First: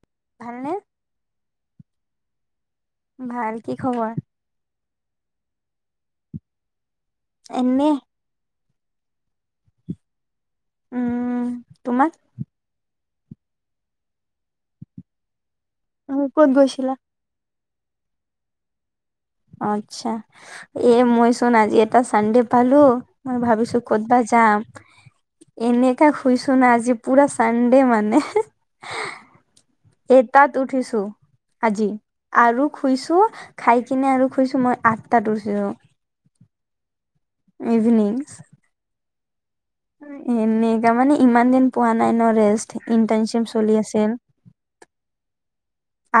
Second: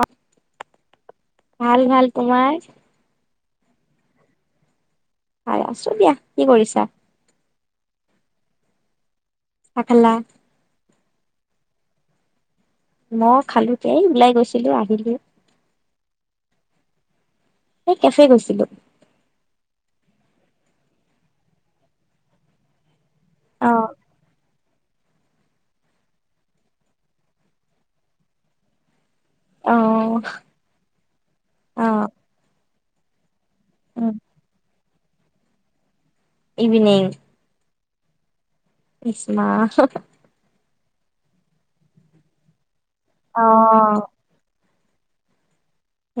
অ ভালনেে ভাল ভাল তোমাৰ ভাল কি খবৰ আৰু আছো দিয়া কি কৰিছা এনেই পাকেলা উম তোমাত ম খালোতে ওলাই গৈছিলো আহিলো অ ক'ত গছিলিলা এই কেফে গৈছিলো আচ্ছা এ মই চোন আজি এটা চানডে পালো মই অ ভাবিছো ক'তবা যাম এনেকাে শুইছো ন আজি পুৰা চানডে মানে অ এ তাত উঠিছো আজি অ আৰু শুইছো খাই উম কিনে আৰু খুইছো মই আঠটাাত ছো ইভিনিং ইভিনিং ইচমা তাৰ মানে ইমান দিন পোৱা নাই ন ৰেষ্ট, অ ইণ্টাৰ্নশ্বিপ চলি আছিল।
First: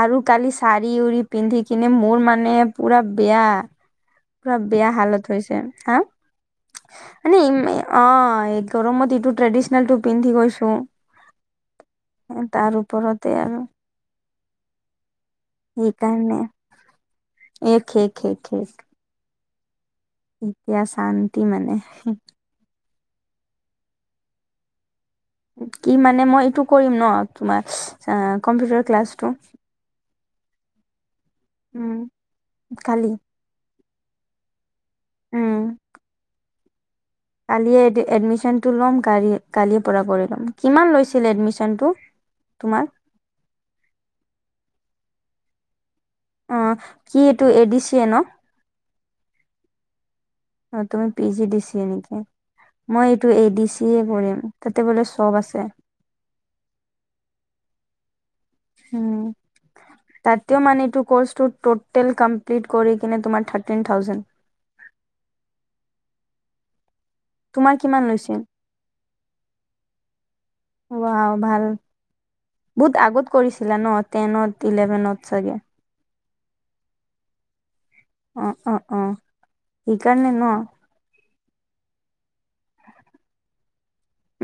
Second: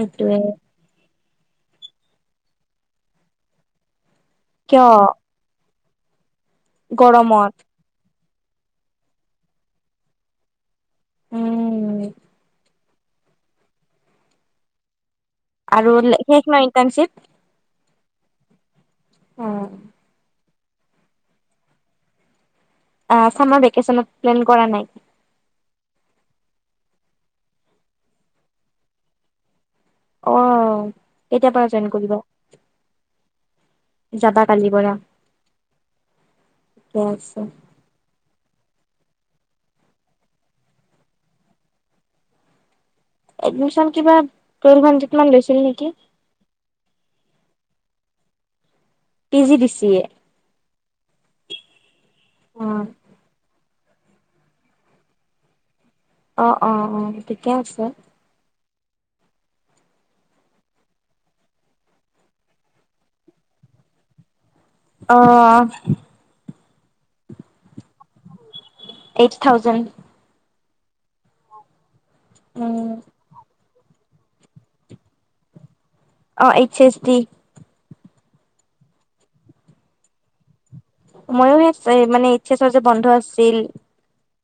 আৰু কালি চাৰি-উৰি পিন্ধি কিনে, মোৰ মানে পুৰা বেয়া পুৰা কিয় বেয়া হালত হৈছে। হা গৰমত মানে অ এই গৰমত ইটো ট্ৰেডিচনেল টো পিন্ধি গৈছো। উম তাৰ ওপৰতে আৰু আৰু এইকাৰণে। শেষ ন ইণ্টাৰ্ণশ্বিপ এক এক এক এক অ এতিয়া শান্তি মানে। চাৰ ভেকনত প্লেন কৰা নাই? কি মানে মই এইটো কৰিম ন, তোমাৰ কম্পিউটাৰ ক্লাছটো আহ কেতিয়াৰ পৰা জইন উম কৰিব? কালি যাবা কালিৰ পৰা উম ঠিকে আছে কালি এডমিশন টো ল'ম কালি কালিৰ পৰা কৰি ল'ম। কিমান লৈছিল এডমিশন টো তোমাৰ? এডমিশন কিবা টোৱেলভ হানদ্ৰেদ মান লৈছিল নেকি। অ কি এইটো এ দি চি এ ন? P G B C A. অ তুমি পি জি দিছিয়ে নেকি। এ মই এইটো এ দি চি যিয়ে কৰিম তাতে বোলে চব আছে। অ অ অ ঠিকে আছে। উম তাতও মানে এইপটো কৰ্চটো টোতেল কম্পিল কৰি কিনে তোমাৰ থাৰ্তিন থাউচেনট আহ তোমাৰ কিমান লৈছে? এইট থাউজেণ্ড হোৱাও ভাল উম, বহুত আগত কৰিছিলা ন টেনত-ইলেভেনত চাগে অ এইচ এছ ডি অ অ অ সেইকাৰণে ন ময়ো সেই মানে এইচ এচৰ যে বন্ধ আছিল।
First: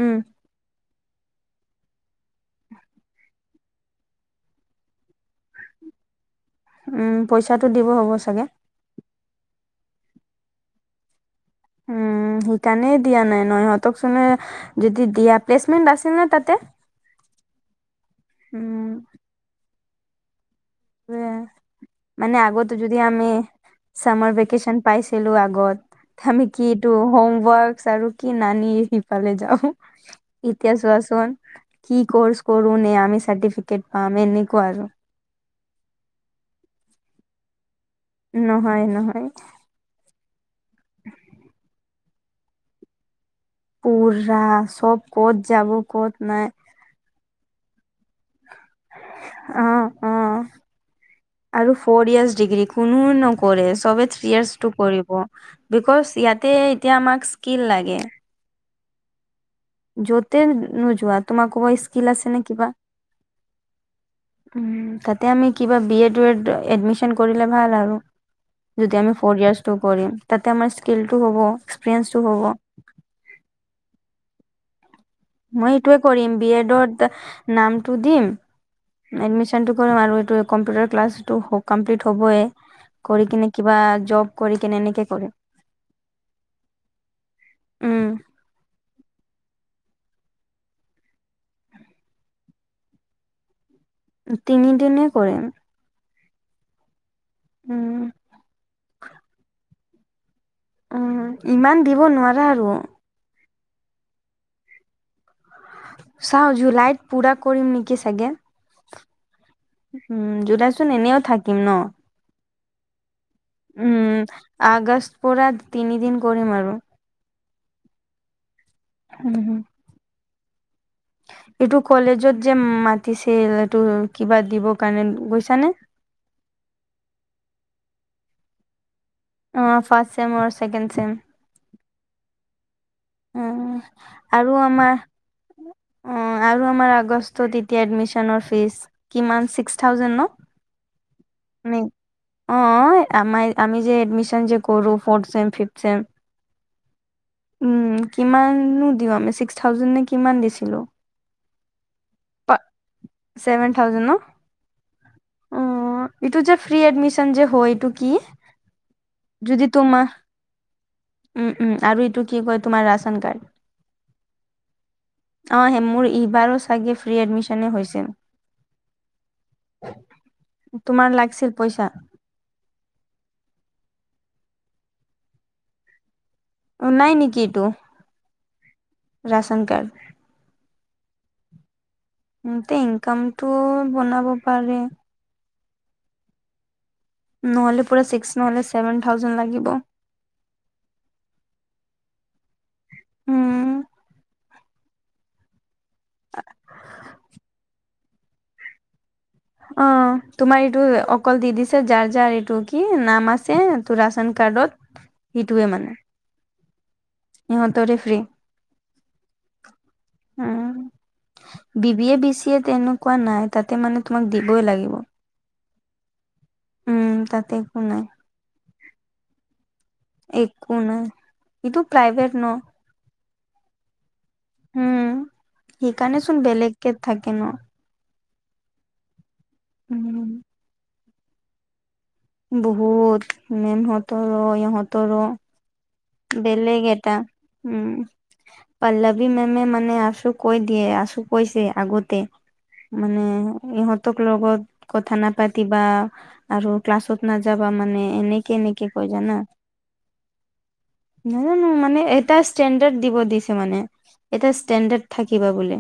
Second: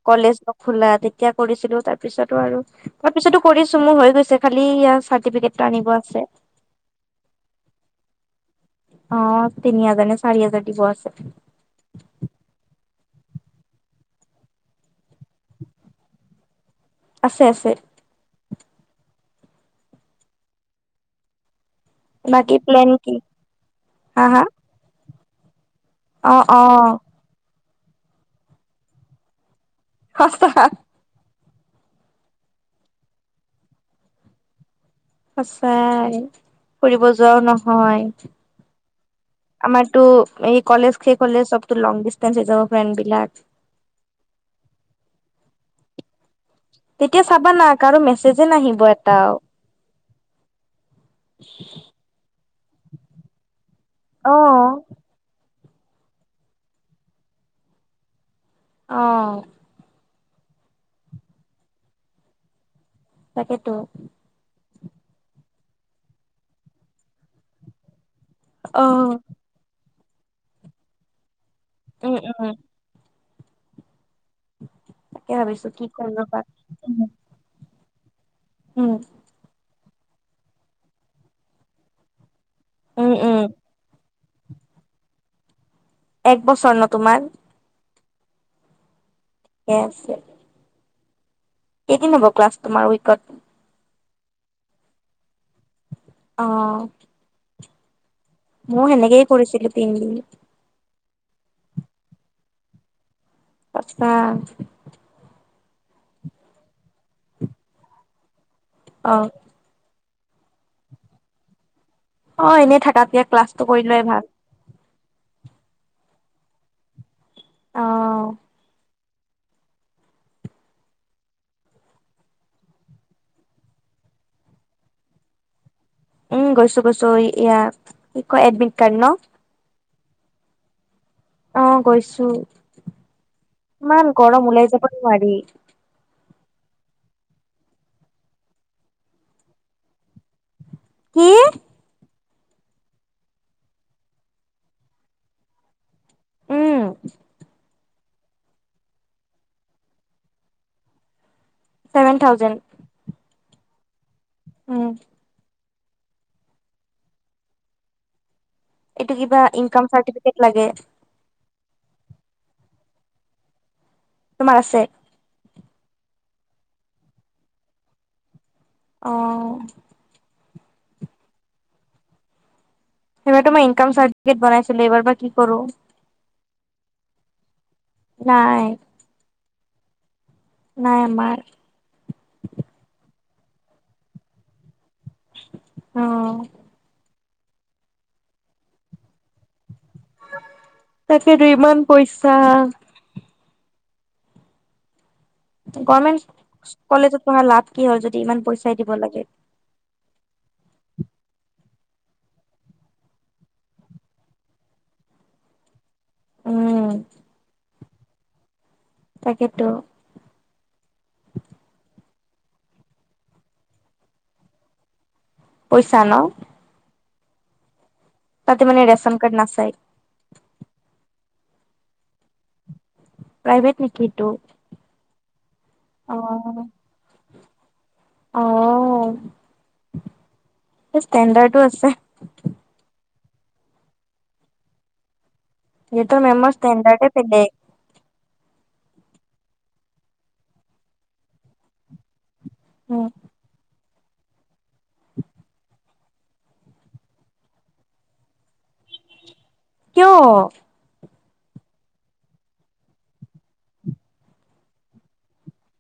উম, কলেজ নখোলা তেতিয়া কৰিছিলো তাৰ পিছতো আৰু তাৰ পিছতো কৰিছো মোৰ হৈ গৈছে, খালি ই চাৰ্টিফিকেটটো আনিব আছে। উম পইচাটো দিব হ'ব চাগে অ তিনি হাজাৰ, নে চাৰি হাজাৰ দিব আছে। উম উম সেইকাৰণে দিয়া নাই ন। ইহঁতক চন যদি দিয়া প্লেচমেন্ত আছিল নে তাতে? আছে আছে। উম উ মানে বাকী আগতো প্লেন যদি কি আমি হা চামাৰ হা ভেকেচন পাইছ ছিলো আগত, অ', আমি কি অ', এইটো হোম ৱৰ্ক আৰু কি নানি সিফালে যাও। সঁচা ইতিহা চোৱাচন কি কৰ্চ কৰো নে, আমি চাৰ্টিফিকেট পাম এনেকুৱ আৰু সঁচায় ফুৰিব যোৱাও নহয় হয়। নহয় নহয় আমাৰটো এই কলেজ শেষ হলে চব লং হৈ যাব ফ্ৰেণ্ড বিলাক পুৰা চব ক'ত যাব ক'ত নাই তেতিয়া চাবা না, কাৰো মেছেজে নাহিব এটাও। অ অ আৰু ফৰ ইয়াৰছ ডিগ্ৰী কোনো নকৰে চবে থ্ৰি অ', ইয়াৰ্চটো কৰিব। বিকজ ইয়াতে এতিয়া আমাক স্কিল লাগে অ য'তে নোযোৱা তোমাৰ ক'ৰবাত স্কিল আছে নে কিবা। তাকেইতো উ, তাতে আমি কিবা বি এড উ এড এডমিচন কৰিলে ভাল আৰু। যদি আমি উম, ফ'ৰ ইয়াৰ্চ টু কৰিম তাতে আমাৰ স্কিলটো হ'ব এক্সপেৰিয়েন্ঞ্চটো হ'ব। উম। তাকে ভাবিছো মই কি এইটোৱে কম কৰিম ৰ'বা। বি এডৰ নামটো দিম উম, এডমিচন আৰু এইটো কম্পিউটাৰ ক্লাছটো কমপ্লিট হ'বয়ে উম, কৰি উম, কিনে কিবা জব। কৰি কিনে এনেকে কৰে। এক বছৰ ন তোমাৰ উম ঠিকে আছে এইদিন হব ক্লাছ তোমাৰ উইকত তিনি দিনে কৰে। অ', উম, মোৰ সেনেকে কৰিছিলি তিনদিন। উম, ইমান দিব নোৱাৰা আৰু। পইছা চাও জুলাইত পুৰা কৰিম নেকি চাগে। অ, উম, জুলাইতচোন এনেও থাকিম ন। অ, এনেই থাকাতাকে উম, আগষ্ট পৰা তিনিদিন কৰিম আৰু। অহ হম-হম, উ [inaudible] এইটো কলেজত যে মাতিছিল এইটো কিবা দিবৰ কাৰণে গৈছানে? উম, গৈছো-গৈছো ই কি কয় এডমিট কাৰ্ড ন। চে মোৰ চছেকেণ্ড চেম। অ, গৈছো চেম ইমান গৰম আৰু ওলাই যাব আমাৰ নোৱাৰি। অ' আৰু আমাৰ আগষ্টত এতিয়া এডমিশনৰ ফিজ কিমান ছিক্স থাউজেণ্ড ন। কি? অ' আৰ আমি যে এডমিচন যে কৰো ফৰ্দ ছেম ফিফ ছেম। উম, উ, কিমানো দিওঁ আমি ছিক্স থাউজেণ্ড নে কিমান দিছিলো। Seven thousand. থাউজে ন। উম, অহ, এইটো যে ফ্ৰী এডমিশন যে হয় এইটো কি? এইটো কিবা ইনকাম চাৰ্টিফিকেট লাগে। উম-উম আৰু এইটো কি কয় তোমাৰ ৰাচন কাৰ্ড। তোমাৰ আছে। অ' সে মোৰ এইবাৰো চাগে ফ্ৰী এডমিশনে হৈছে। অহ, তোমাৰ লাগিছিল পইচা? সেইবাৰ তোমাৰ ইনকাম চাৰটি ফিকেত বনাইছিল এইবাৰ বা কি কৰো। উ, নাই নেকি এইটো। নাই। শক [unintelligible] নাই আমাৰ। ইনকামতটো বনাব পাৰে। অহ, নহলি পোৰা ছিক্স নহলে চেভেন থাওযেন লাগিব। তাকেতো ইমান পইচা উম গভমেন্ট কলেজত পঢ়া লাভ কি হ'ল যদি ইমান পইচাই দিব লাগে অ তোমাৰ এইটো অকল দি দিছে যাৰ যাৰ এইটো কি নাম আছে তোৰ ৰাচন কাৰ্ডত সটোৱে মানে উম ইহঁতৰে ফ্ৰী তাকেতো উম B B A B C A তেনেকুৱা নাই তাতে মানে তোমাক দিবই লাগিব পইচা ন উম তাতে একো নাই মানে ৰেচন কাৰ্ড নচাই একো নাই ইটোো প্ৰাইভেট ন প্ৰাইভেট নেকিটো উম সেইকাৰণে চুোন বেলেগে থাকে ন অ উম, ষ্টেণ্ডাৰ্ডো আছে বহুত মেনহঁতৰ ইহঁতৰ সিহঁতৰ মেমৰ বেলেিগে ষ্টেণ্ডাৰ্ডে এটা বেলেগ উম পল্লৱী মেমে মানে আছো কৈ দিয়ে আছো কৈছে আগতে মানে ইহঁত লগত কথা নাপাতিবা আৰু ক্লাছত নাযাবা মানে এনেকে এনেকে ক জানা কিয় নাজানো মানে এটা ষ্টেণ্ডাৰ্ড দিব দিছে মানে এটা ষ্টেণ্ডাৰ্ড থাকিবা বুলিোলে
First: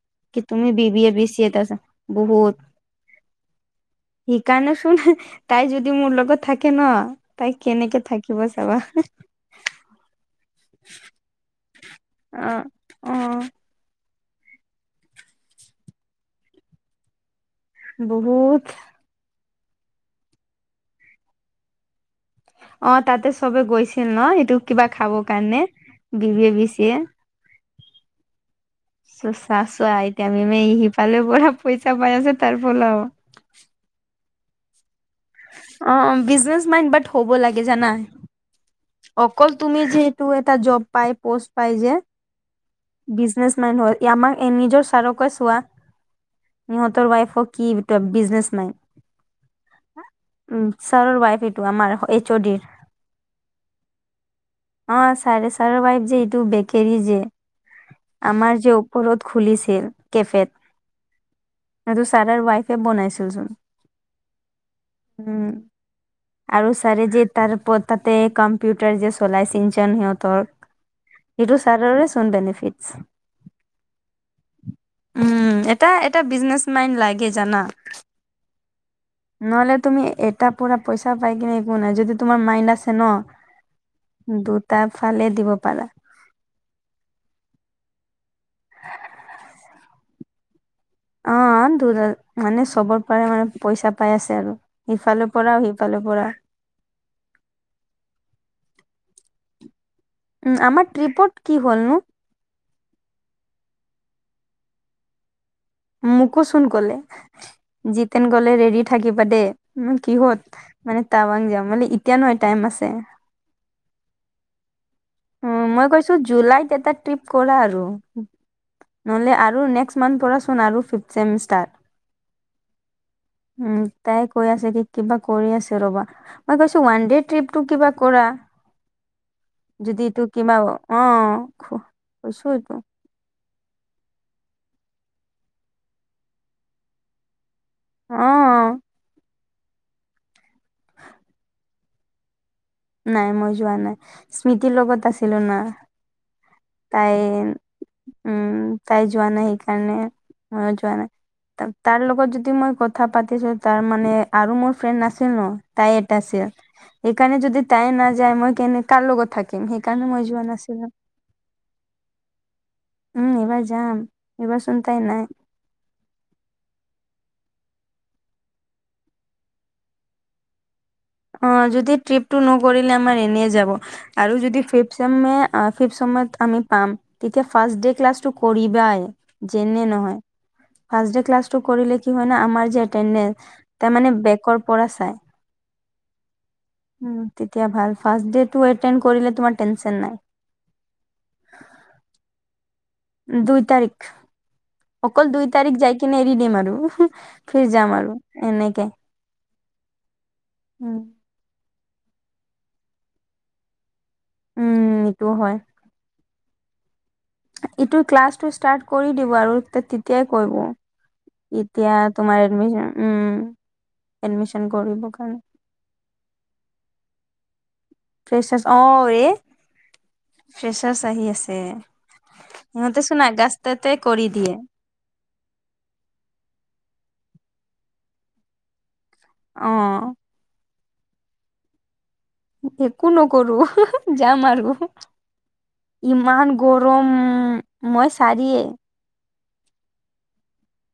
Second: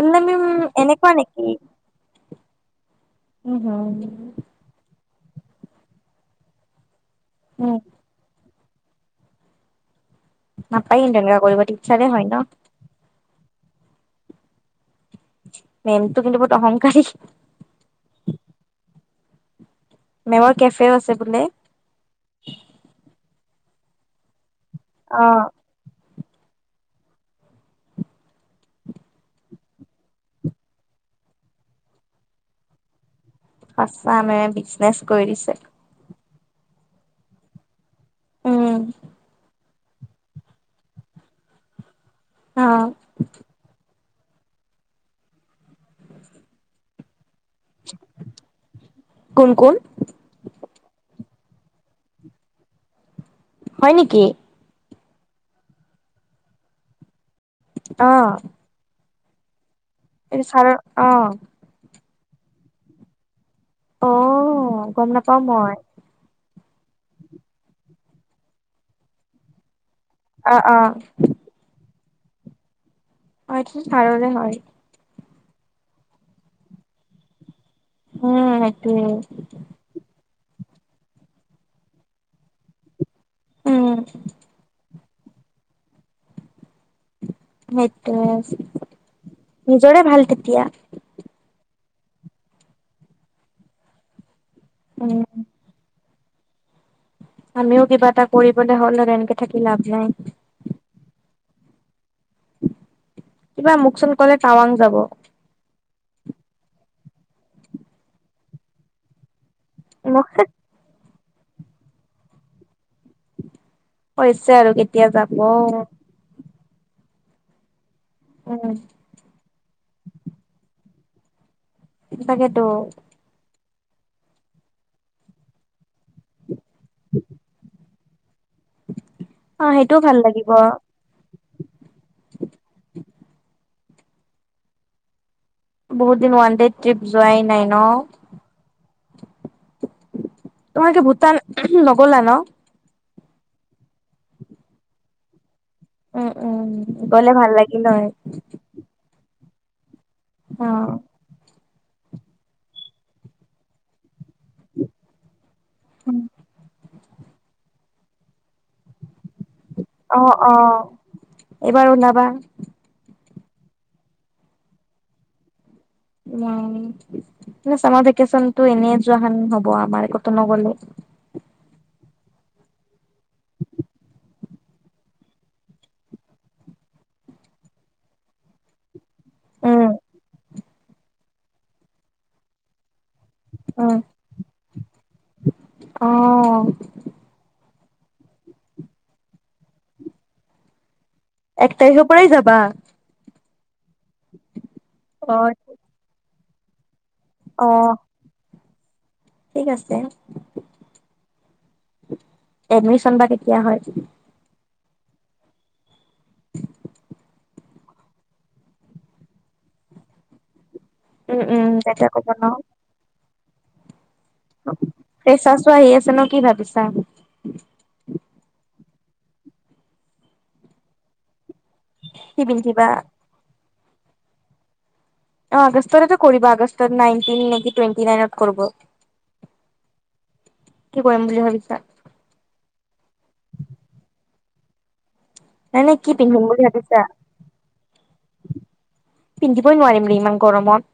অল্লামি কি তুমি বি বি এ এনেকুৱা বি চি নেকি এ ত আ বহুত উম হম শেইিকণে শুনা তাই যদি মোৰ লগত থাকে ন তাই উম কেনেকে থাকিব চাবা নাপায় তেনেকুৱা কৰিব টিপচাৰে হয় ন অ অ মেমটো কিন্তু বহুত অহংকাৰী বহুত মেৱৰ কেফেও আছে বোলে অ তাতে চবে গৈছিল ন সেইটো কিবা খাব অ কাৰণে বিব বিছেিয় চ চা চোৱা এতিয়ামি মহি পালে পৰা পইচা পাই আছে তাৰপল আছামে বিজনেচ কৰিছে অ বিজনেচ মাইণ্ড বাট হ'ব লাগে জানাই উম তুমি যিহেতু এটা জব পাই পষ্ট পাই যে অ বিজনেচমেন হল আমাক নিজৰ ছাৰকে চোৱা [unintelligible] ৱাইফক কি, এতিয়া বিজনেছমেন কোন কোন [inaudible] [unintelligible] আমাৰ এইচ, অ, ডি, ৰ হয় নেকি? অ চাৰে চাৰ বাই যে এইটো বেটেৰী যে, আমাৰ যে ওপৰত খুলিছিল। এই কেফেত চাৰৰ অ। [unintelligible] ছাৰৰ ৱাইফে বনাইছিলচোন। অ গম নাপাওঁ মই। আৰু ছাৰে যে তাৰ উপৰত তাতে কম্পিউটাৰ যে চলাইছিল। [unintelligible] [unintelligible] সিহঁতৰ অ অ [unintelligible] ছাৰৰেচোন বেনিফিট। [unintelligible] ছাৰৰে হয়। উম এটা, এটা বিজনেচ মাইন লাগে জানা। উম সেইটোৱে নহ'লে তুমি এটা। পুৰা পইচা পাই কিনে একো নাই, যদি তোমাৰ মাইন আছে নহ, উম দুটা। ফালে দিব পাৰা। সেইটোৱে নিজৰে ভাল তেতিয়া। অ [unintelligible] মানে চবৰ পৰা পইচা পাই আছে আৰু। উম ইফালৰ পৰাও সেইফালৰ পৰা। আমিও কিবা এটা কৰিবলে হ'লে এনেকে থাকি লাভ নাই। উম আমাৰ ট্ৰিপৰ্ট কি হ'লনো? কিবা মোক চোন ক'লে টাৱাং যাব। মোকোচোন ক'লে, জিতেন গ'লে ৰেডি থাকিবা দে। উম মোক কিহত? মানে টাৱাং যাম মানে এতিয়া নহয় টাইম আছে। হৈছে আৰু কে। উ মই কৈছোঁ জুলাইত। [unintelligible] ট্ৰিপ কৰা আৰু, উম নহ'লে আৰু নেক্স মান্থৰ পৰাচোন আৰু ফিফ্টচেম ষ্টাৰ্ট। তাকেতো। উ তাই কৈ আছে কি কিবা কৰি আছে ৰবা, মই কৈছোঁ ওৱান দে ট্ৰিপটো কিবা কৰা। অ সেইটোও যদি ভাল তোৰ লাগিব কিবা অ [unintelligible] কৈছোঁ এইটো। বহুত দিন ওৱান ডে ট্ৰিপ যোৱাই নাই নহ। অ', তোমালোকে ভূটান নগ'লা নহ। নাই মই যোৱা নাই। স্মৃতিৰ লগত আছিলোঁ না। উম উম তাই গলে ভাল লাগিল হয় উম তাই যোৱা নাই। [unintelligible] অ মই যোৱা নাই। তাৰ লগত যদি মই কথা পাতিছোঁ তাৰ মানে। আৰু মোৰ ফ্ৰেণ্ড নাছিল নহ, তাই এটা আছিল, সেইকাৰণে যদি তাই নাযায় মই কেনে কাৰ লগত। থাকিম সেইকাৰণে অ মই যোৱা অ নাছিলো। এইবাৰ ওলাবা। উম এইবাৰ যাম। এইবাৰ চোন তাই নাই। অহ চামাৰ ভেকেচনটো এনে যোৱা হেন হ'ব আমাৰ, ক'তো নগ'লে। অ যদি ট্ৰিপটো নকৰিলে আমাৰ এনে যাব আৰু যদি ফিফ্ট চেমেয়ে ফিফ্ট চেমত। পাম তেতিয়া ফাৰ্ষ্ট ডে ক্লাছটো কৰিবাই, যেনে উম নহয়। ফাৰ্ষ্ট ডে ক্লাছটো কৰিলে কি হয় না, আমাৰ যে এটেণ্ডেন। তাৰমানে বেকৰ পৰা চায়। অহ। ফাৰ্ষ্ট ডে-টো এটেণ্ড কৰিলে তোমাৰ টেনচন নাই। এক তাৰিখৰ পৰাই যাবা। দুই তাৰিখ। অকল অ দুই তাৰিখ যাই কিনে এৰি দিম আৰু। অ ফিৰ যাম আৰু এনেকে। ঠিক আছে। উম এডমিশ্বন বা কেতিয়া হয়। উম এইটোও হয়। ইটো ক্লাছটো ষ্টাৰ্ট কৰি দিব আৰু তে-তেতিয়াই কইৱো। উম উম তেতিয়া এতিয়া কব তোমাৰ এডমিচন উম। এডমিশন কৰিব কাৰণে ফ্ৰেছাচো আহি আছে ন কি ভাবিছা? ফ্ৰেচাৰছ অ, ৱে ফ্ৰেচাৰছ আহি আছে। কি পিন্ধিবা ইহঁতে চোন আগাষ্টেতে কৰি দিয়ে। আগষ্টতেটো কৰিব আগষ্টৰ নাইনটিন নেকি টুৱেণ্টি নাইনত কৰিব। অ'। কি কৰিম বুলি ভাবিছা? একো নকৰো যাম আৰু। নাই নাই কি পিন্ধিম ইমান বুলি ভাবিছা? গৰম মই চাৰিয়ে। পিন্ধিবই নোৱাৰিম ৰে ইমান গৰমত।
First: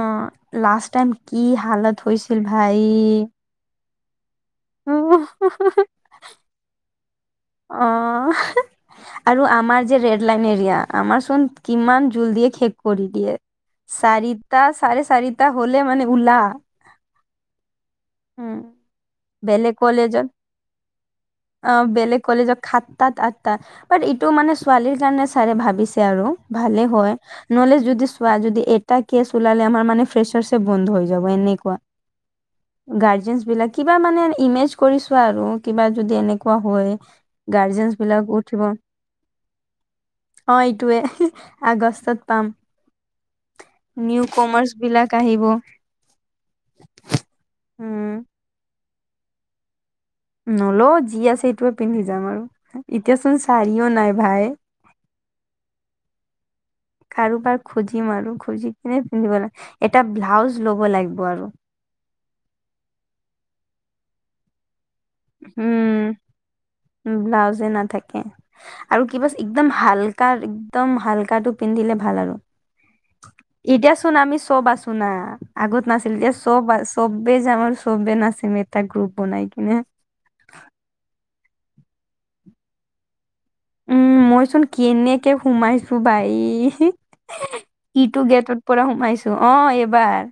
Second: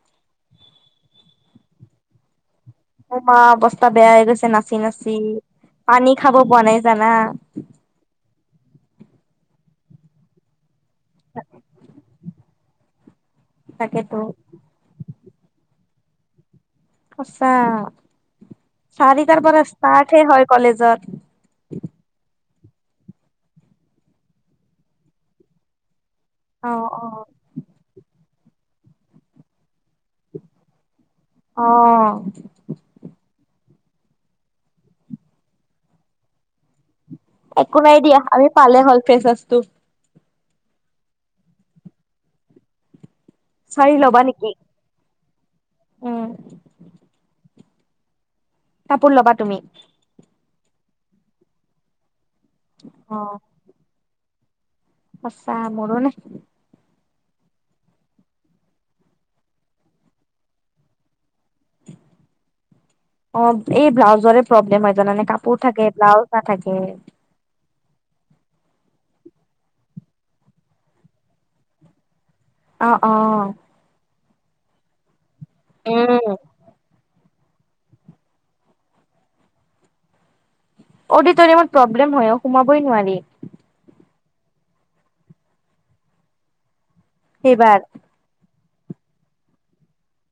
অ', লাষ্ট টাইম কি হালত হৈছিল ভাই। মোৰ মা অৱস্থা বেয়া হৈ গৈছে নাচি-নাচি অ' পানী খাব পোৱা নাই জানা। অ' আৰু আমাৰ যে ৰেড লাইন এৰিয়া, আমাৰ চোন কিমান জোল দিয়ে খেক কৰি দিয়ে। তাকেতো চাৰিটা চাৰে চাৰিটা হলে মানে উলা। সঁচা। চাৰিটাৰ পৰা বেলেগ ষ্টাৰ্ট হে কলেজত হয় অ', কলেজত। বেলেগ কলেজত সাতটাত আঠটাত বাট ইটো মানে ছোৱালীৰ কাৰণে ছাৰে ভাবিছে। আৰু অ ভালে অ হয় নহলে যদি। আৰু যদি এটা কেচ উলালে আমাৰ মানে ফ্ৰেছাৰচে বন্ধ হয়। অ'। জিনছ বিলাক কিবা মানে ইমেজ কৰিছো আৰু কিবা যদি এনেকুৱা হয়। একো গাৰ্জেনচ নাই দিয়া বিলাক আমি উঠিব পালে হ'ল ফ্ৰেছাচটো। অ', এইটোৱে আগষ্টত পাম চাৰি ল'বা নিউ নেকি? কমাৰ্চ বিলাক। কাঢ়িব। উম উম, কাপোৰ ল'বা তুমি? নলওঁ যি আছে সেইটোৱে পিন্ধি যাম আৰু এতিয়াচোন চাৰিও নাই ভাই। সচা মৰ নাই। কাৰোবাৰ খুজিম আৰু খুজি কিনে পিন্ধিব লাগে এটা ব্লাউজ লব লাগিব আৰু। অ', এই ব্লাউজ প্ৰব্লেম হয়। জানানে কাপোৰ থাকে উম ব্লাউজ নাথাকে। ব্লাউজে নাথাকে আৰু কিবাচ একদম হালকা একদম হালকাটো পিন্ধিলে ভাল আৰু। অ', অ'। এতিয়া চোন আমি চব আছো না আগত নাছিল এতিয়া চব-চব। বেজ আমাৰ চবে নাছিম এটা গ্ৰুপ বনাই কেনাই। অডিটৰিয়ামত প্ৰব্লেম হয় অ' সোমাবই নোৱাৰি। উম, মই চোন কেনেকে সোমাইছো বাই সেইবাৰ। ইটো গেটত। পৰা সোমাইছো অ' এইবাৰ।